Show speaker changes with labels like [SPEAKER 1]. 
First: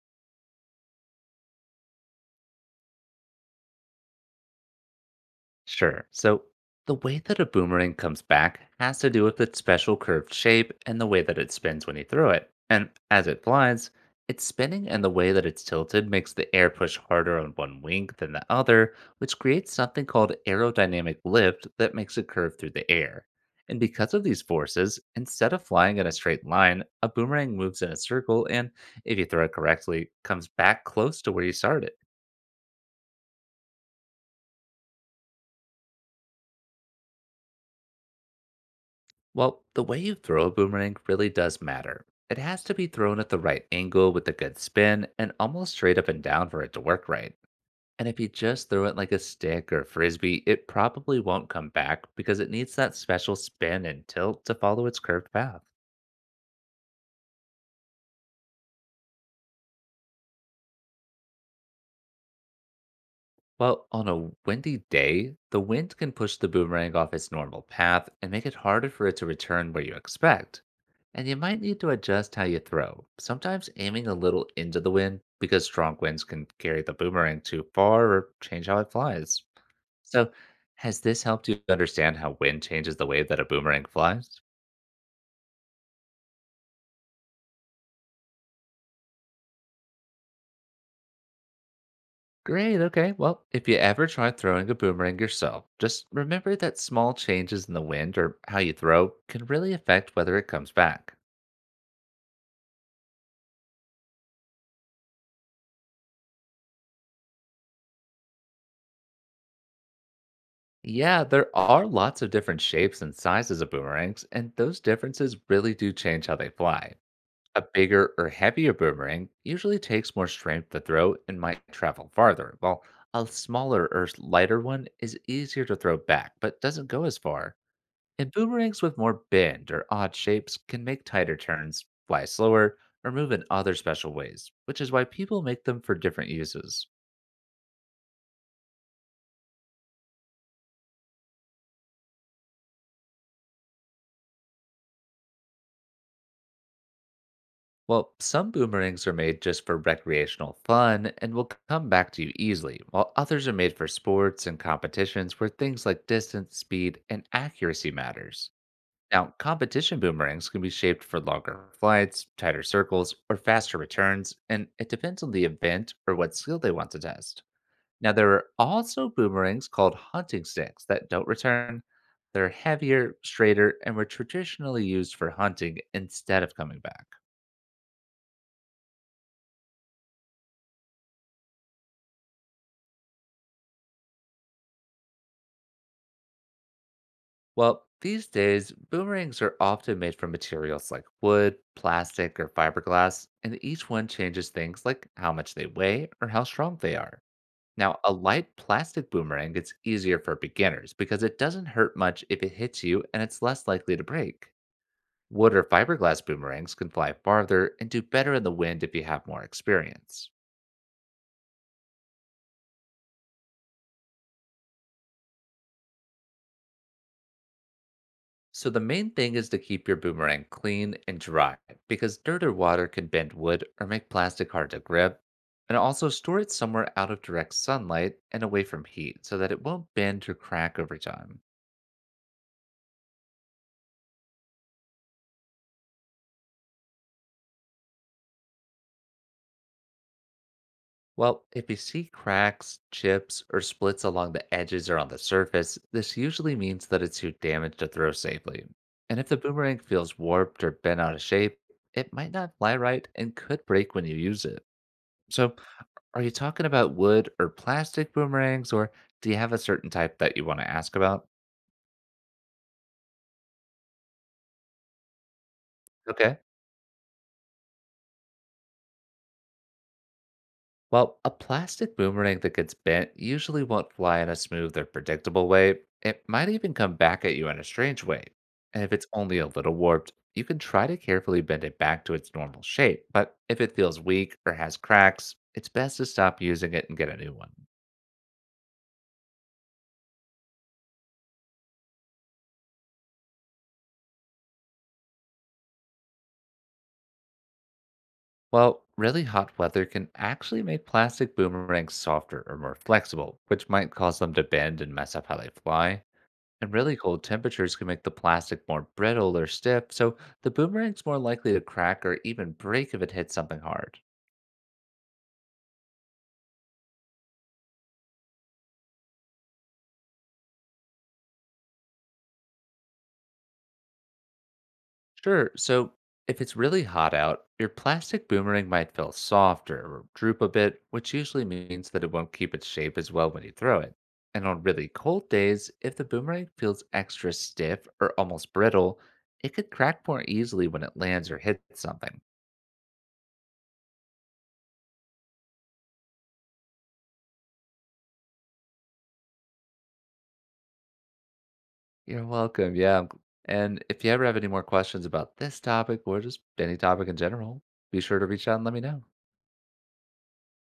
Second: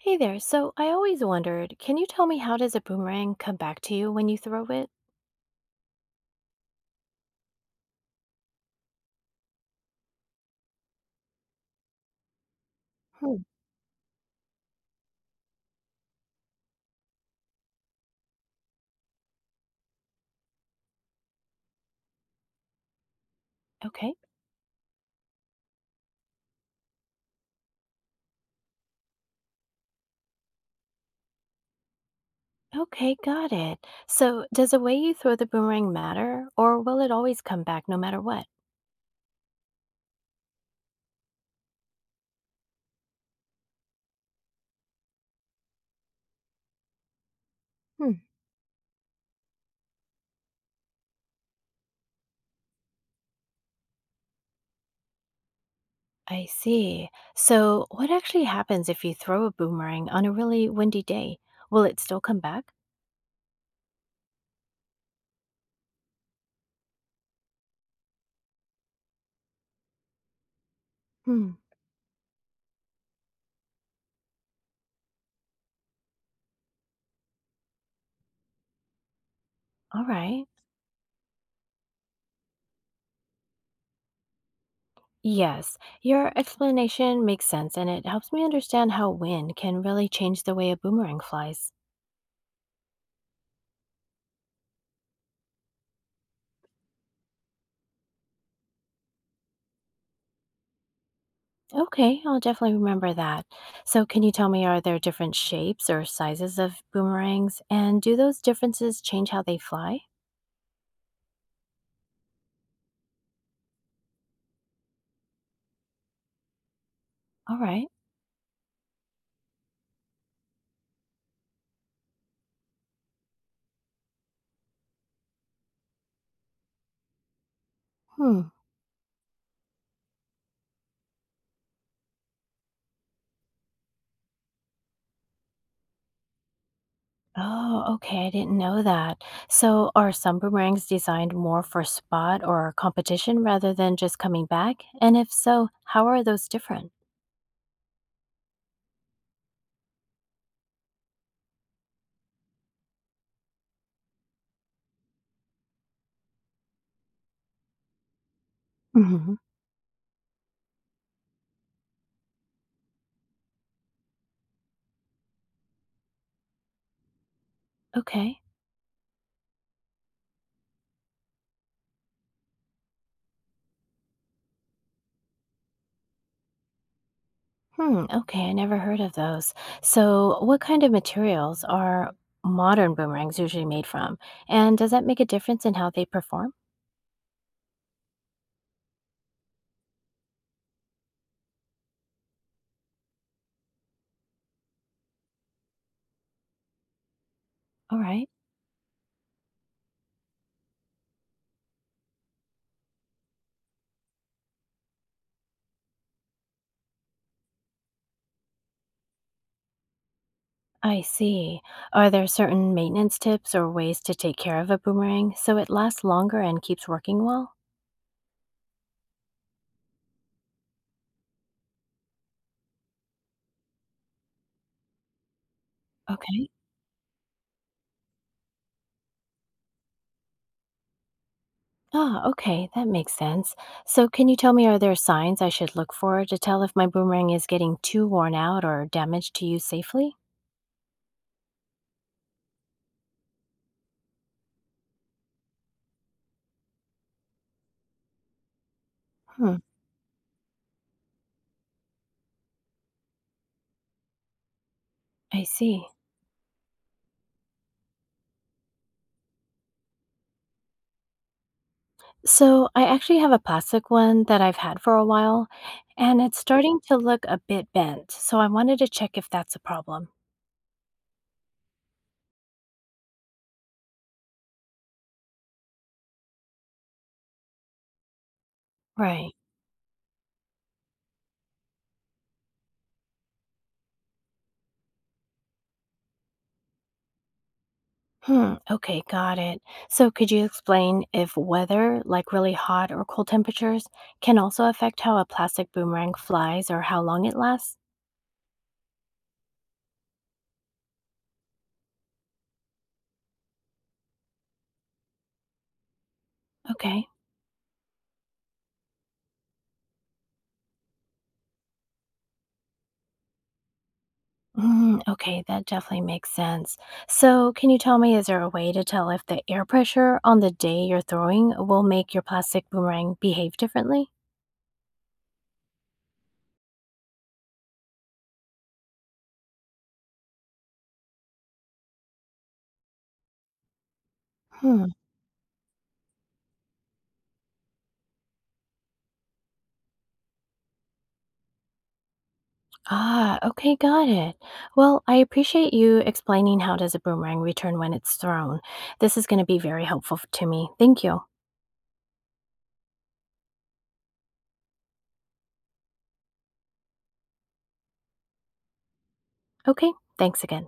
[SPEAKER 1] Hey there. So I always wondered, can you tell me how does a boomerang come back to you when you throw it?
[SPEAKER 2] Sure. So the way that a boomerang comes back has to do with its special curved shape and the way that it spins when you throw it. And as
[SPEAKER 1] Hmm.
[SPEAKER 2] it flies, its spinning and the way that it's tilted makes the air push harder on one wing than the other, which creates something called aerodynamic lift that makes it curve through the air. And
[SPEAKER 1] Okay.
[SPEAKER 2] because of these forces, instead of flying in a straight line, a boomerang moves in a circle and, if you throw it correctly, comes back close to where you started.
[SPEAKER 1] Okay, got it. So does the way you throw the boomerang matter, or will it always come back no matter what?
[SPEAKER 2] Well, the way you throw a boomerang really does matter. It has to be thrown at the right angle with a good spin and almost straight up and down for it to work right. And
[SPEAKER 1] Hmm.
[SPEAKER 2] if you just throw it like a stick or frisbee, it probably won't come back because it needs that special spin and tilt to follow its curved path.
[SPEAKER 1] I see. So what actually happens if you throw a boomerang on a really windy day? Will it still come back?
[SPEAKER 2] Well, on a windy day, the wind can push the boomerang off its normal path and make it harder for it to return where you expect. And you
[SPEAKER 1] Hmm.
[SPEAKER 2] might need to adjust how you throw, sometimes aiming a little into the wind because strong winds can carry the boomerang too far or change how it flies.
[SPEAKER 1] All
[SPEAKER 2] So,
[SPEAKER 1] right.
[SPEAKER 2] has this helped you understand how wind changes the way that a boomerang flies?
[SPEAKER 1] Yes, your explanation makes sense and it helps me understand how wind can really change the way a boomerang flies.
[SPEAKER 2] Great, okay. Well, if you ever try throwing a boomerang yourself, just remember that small changes in the wind or how you throw can really affect whether it comes back.
[SPEAKER 1] Okay, I'll definitely remember that. So, can you tell me, are there different shapes or sizes of boomerangs? And do those differences change how they fly?
[SPEAKER 2] Yeah, there are lots of different shapes and sizes of boomerangs, and those differences really do change how they fly.
[SPEAKER 1] All
[SPEAKER 2] A
[SPEAKER 1] right.
[SPEAKER 2] bigger or heavier boomerang usually takes more strength to throw and might travel farther, while a smaller or lighter one is easier to throw back but doesn't go as far. And
[SPEAKER 1] Hmm.
[SPEAKER 2] boomerangs with more bend or odd shapes can make tighter turns, fly slower, or move in other special ways, which is why people make them for different uses.
[SPEAKER 1] Oh, okay. I didn't know that. So, are some boomerangs designed more for spot or competition rather than just coming back? And if so, how are those different?
[SPEAKER 2] Well, some boomerangs are made just for recreational fun and will come back to you easily, while others are made for sports and competitions where things like distance, speed, and accuracy matters. Now,
[SPEAKER 1] Hmm.
[SPEAKER 2] competition boomerangs can be shaped for longer flights, tighter circles, or faster returns, and it depends on the event or what skill they want to test. Now, there
[SPEAKER 1] Okay.
[SPEAKER 2] are also boomerangs called hunting sticks that don't return. They're heavier, straighter, and were traditionally used for hunting instead of coming back.
[SPEAKER 1] Hmm. Okay. I never heard of those. So, what kind of materials are modern boomerangs usually made from? And does that make a difference in how they perform?
[SPEAKER 2] Well, these days, boomerangs are often made from materials like wood, plastic, or fiberglass, and each one changes things like how much they weigh or how strong they are.
[SPEAKER 1] All
[SPEAKER 2] Now, a
[SPEAKER 1] right.
[SPEAKER 2] light plastic boomerang is easier for beginners because it doesn't hurt much if it hits you and it's less likely to break. Wood or fiberglass boomerangs can fly farther and do better in the wind if you have more experience.
[SPEAKER 1] I see. Are there certain maintenance tips or ways to take care of a boomerang so it lasts longer and keeps working well?
[SPEAKER 2] So the main thing is to keep your boomerang clean and dry because dirt or water can bend wood or make plastic hard to grip. And also store
[SPEAKER 1] Okay.
[SPEAKER 2] it somewhere out of direct sunlight and away from heat so that it won't bend or crack over time.
[SPEAKER 1] Ah, okay. That makes sense. So, can you tell me, are there signs I should look for to tell if my boomerang is getting too worn out or damaged to use safely?
[SPEAKER 2] Well, if you see cracks, chips, or splits along the edges or on the surface, this usually means that it's too damaged to throw safely. And if the
[SPEAKER 1] Hmm.
[SPEAKER 2] boomerang feels warped or bent out of shape, it might not fly right and could break when you use it.
[SPEAKER 1] I
[SPEAKER 2] So,
[SPEAKER 1] see.
[SPEAKER 2] are you talking about wood or plastic boomerangs, or do you have a certain type that you want to ask about?
[SPEAKER 1] So, I actually have a plastic one that I've had for a while, and it's
[SPEAKER 2] Okay.
[SPEAKER 1] starting to look a bit bent. So, I wanted to check if that's a problem.
[SPEAKER 2] Well, a plastic boomerang that gets bent usually won't fly in a smooth or predictable way. It might even come back at you in a strange way. And if it's
[SPEAKER 1] Right.
[SPEAKER 2] only a little warped, you can try to carefully bend it back to its normal shape. But if it feels weak or has cracks, it's best to stop using it and get a new one.
[SPEAKER 1] Hmm, okay, got it. So could you explain if weather, like really hot or cold temperatures, can also affect how a plastic boomerang flies or how long it lasts?
[SPEAKER 2] Well, really hot weather can actually make plastic boomerangs softer or more flexible, which might cause them to bend and mess up how they fly. And really
[SPEAKER 1] Okay.
[SPEAKER 2] cold temperatures can make the plastic more brittle or stiff, so the boomerang's more likely to crack or even break if it hits something hard.
[SPEAKER 1] Mm, okay, that definitely makes sense. So, can you tell me, is there a way to tell if the air pressure on the day you're throwing will make your plastic boomerang behave differently?
[SPEAKER 2] Sure. So if it's really hot out, your plastic boomerang might feel softer or droop a bit, which usually means that it won't keep its shape as well when you throw it. And on really
[SPEAKER 1] Hmm.
[SPEAKER 2] cold days, if the boomerang feels extra stiff or almost brittle, it could crack more easily when it lands or hits something.
[SPEAKER 1] Ah, okay, got it. Well, I appreciate you explaining how does a boomerang return when it's thrown. This is going to be very helpful to me. Thank you.
[SPEAKER 2] You're welcome. Yeah. And if you ever have any more questions about this topic or just any topic in general, be sure to reach out and let me know.
[SPEAKER 1] Okay, thanks again.